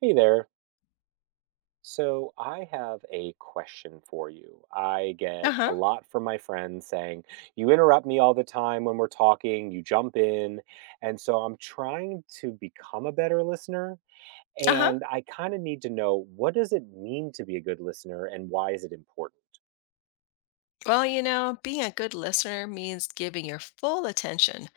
Hey there. So I have a question for you. I get Uh-huh. a lot from my friends saying, you interrupt me all the time when we're talking, you jump in. And so I'm trying to become a better listener. Uh-huh. And I kind of need to know what does it mean to be a good listener and why is it important? Well, you know, being a good listener means giving your full attention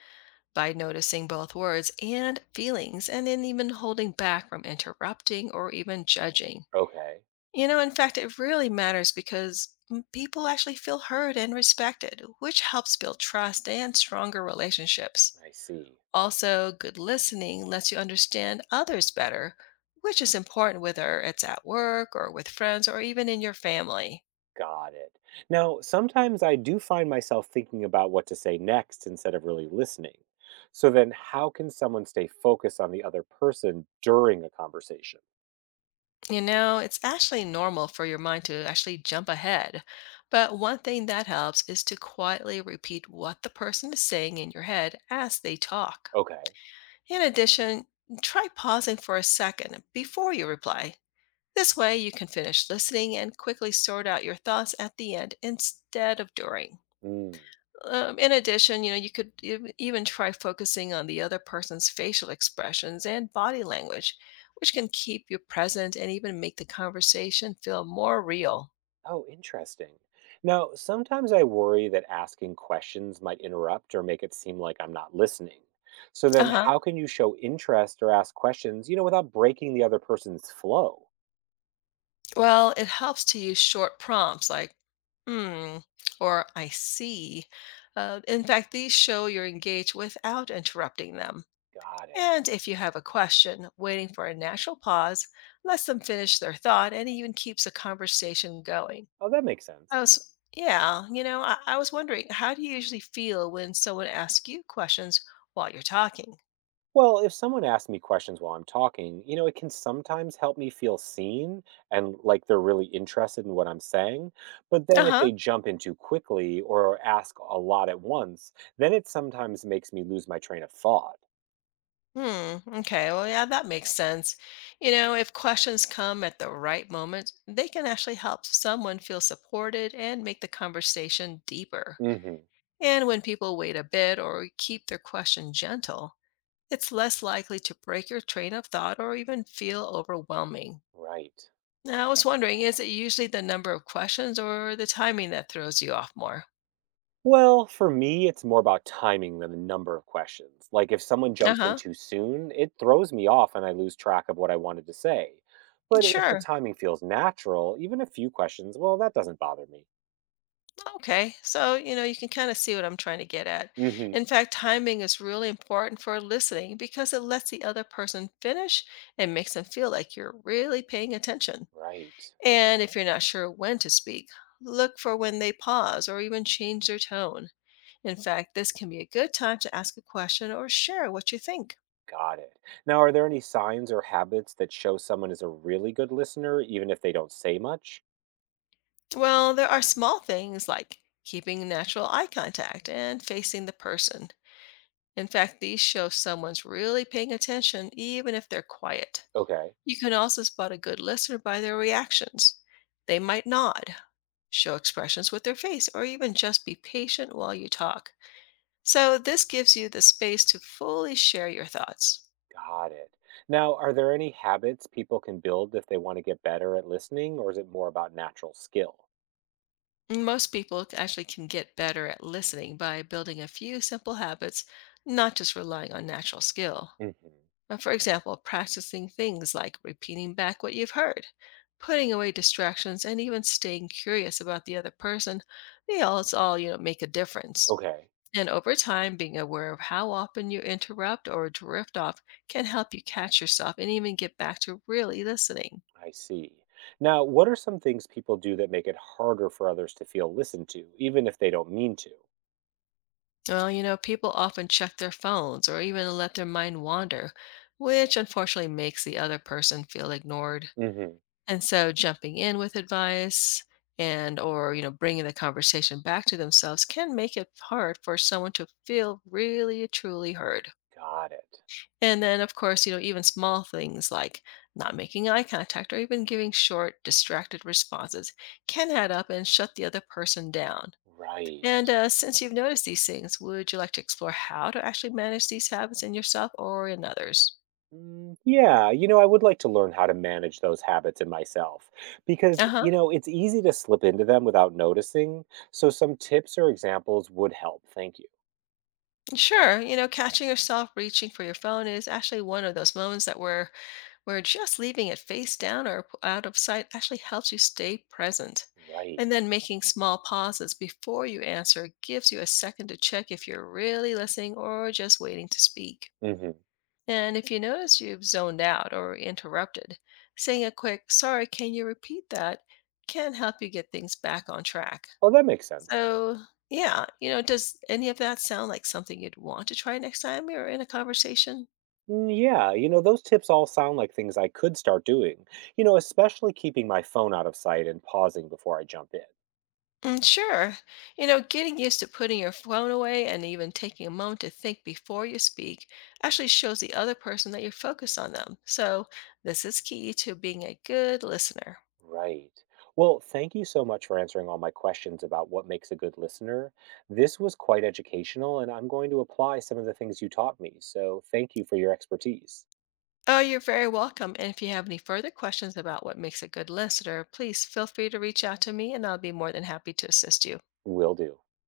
by noticing both words and feelings and then even holding back from interrupting or even judging. Okay. You know, in fact, it really matters because people actually feel heard and respected, which helps build trust and stronger relationships. I see. Also, good listening lets you understand others better, which is important whether it's at work or with friends or even in your family. Got it. Now, sometimes I do find myself thinking about what to say next instead of really listening. So then, how can someone stay focused on the other person during a conversation? You know, it's actually normal for your mind to actually jump ahead. But one thing that helps is to quietly repeat what the person is saying in your head as they talk. Okay. In addition, try pausing for a second before you reply. This way, you can finish listening and quickly sort out your thoughts at the end instead of during. Mm. In addition, you know, you could even try focusing on the other person's facial expressions and body language, which can keep you present and even make the conversation feel more real. Oh, interesting. Now, sometimes I worry that asking questions might interrupt or make it seem like I'm not listening. So Uh then, huh. how can you show interest or ask questions, without breaking the other person's flow? Well, it helps to use short prompts like, hmm, or I see. In fact, these show you're engaged without interrupting them. Got it. And if you have a question, waiting for a natural pause lets them finish their thought and even keeps the conversation going. Oh, that makes I sense. was, yeah, you know, I was wondering, how do you usually feel when someone asks you questions while you're talking? Well, if someone asks me questions while I'm talking, it can sometimes help me feel seen and like they're really interested in what I'm saying. But Uh then if huh. they jump in too quickly or ask a lot at once, then it sometimes makes me lose my train of thought. Hmm. Okay. Well, yeah, that makes sense. You know, if questions come at the right moment, they can actually help someone feel supported and make the conversation deeper. Hmm. And when people wait a bit or keep their question gentle, it's less likely to break your train of thought or even feel overwhelming. Right. Now, I was wondering, is it usually the number of questions or the timing that throws you off more? Well, for me, it's more about timing than the number of questions. Like if someone jumps in Uh-huh. too soon, it throws me off and I lose track of what I wanted to say. But if the Sure. timing feels natural, even a few questions, well, that doesn't bother me. Okay. So, you know, you can kind of see what I'm trying to get at. Hmm. In fact, timing is really important for listening because it lets the other person finish and makes them feel like you're really paying attention. Right. And if you're not sure when to speak, look for when they pause or even change their tone. In fact, this can be a good time to ask a question or share what you think. Got it. Now, are there any signs or habits that show someone is a really good listener, even if they don't say much? Well, there are small things like keeping natural eye contact and facing the person. In fact, these show someone's really paying attention, even if they're quiet. Okay. You can also spot a good listener by their reactions. They might nod, show expressions with their face, or even just be patient while you talk. So, this gives you the space to fully share your thoughts. Got it. Now, are there any habits people can build if they want to get better at listening, or is it more about natural skill? Most people actually can get better at listening by building a few simple habits, not just relying on natural skill. Hmm. For example, practicing things like repeating back what you've heard, putting away distractions, and even staying curious about the other person, it's all, you know, make a difference. Okay. And over time, being aware of how often you interrupt or drift off can help you catch yourself and even get back to really listening. I see. Now, what are some things people do that make it harder for others to feel listened to, even if they don't mean to? Well, you know, people often check their phones or even let their mind wander, which unfortunately makes the other person feel ignored. Hmm. And so jumping in with advice and or you know bringing the conversation back to themselves can make it hard for someone to feel really truly heard. Got it. And then of course, you know, even small things like not making eye contact or even giving short distracted responses can add up and shut the other person down. Right. And since you've noticed these things, would you like to explore how to actually manage these habits in yourself or in others? Mm, yeah, I would like to learn how to manage those habits in myself because, Uh huh. It's easy to slip into them without noticing. So some tips or examples would help. Thank you. Sure. You know, catching yourself reaching for your phone is actually one of those moments that where just leaving it face down or out of sight actually helps you stay present. Right. And then making small pauses before you answer gives you a second to check if you're really listening or just waiting to speak. Hmm. And if you notice you've zoned out or interrupted, saying a quick, sorry, can you repeat that, can help you get things back on track. Oh, that makes sense. So, yeah, you know, does any of that sound like something you'd want to try next time you're in a conversation? Mm, yeah, those tips all sound like things I could start doing, especially keeping my phone out of sight and pausing before I jump in. Mm, sure. You know, getting used to putting your phone away and even taking a moment to think before you speak actually shows the other person that you're focused on them. So, this is key to being a good listener. Right. Well, thank you so much for answering all my questions about what makes a good listener. This was quite educational, and I'm going to apply some of the things you taught me. So thank you for your expertise. Oh, you're very welcome. And if you have any further questions about what makes a good listener, please feel free to reach out to me and I'll be more than happy to assist you. Will do.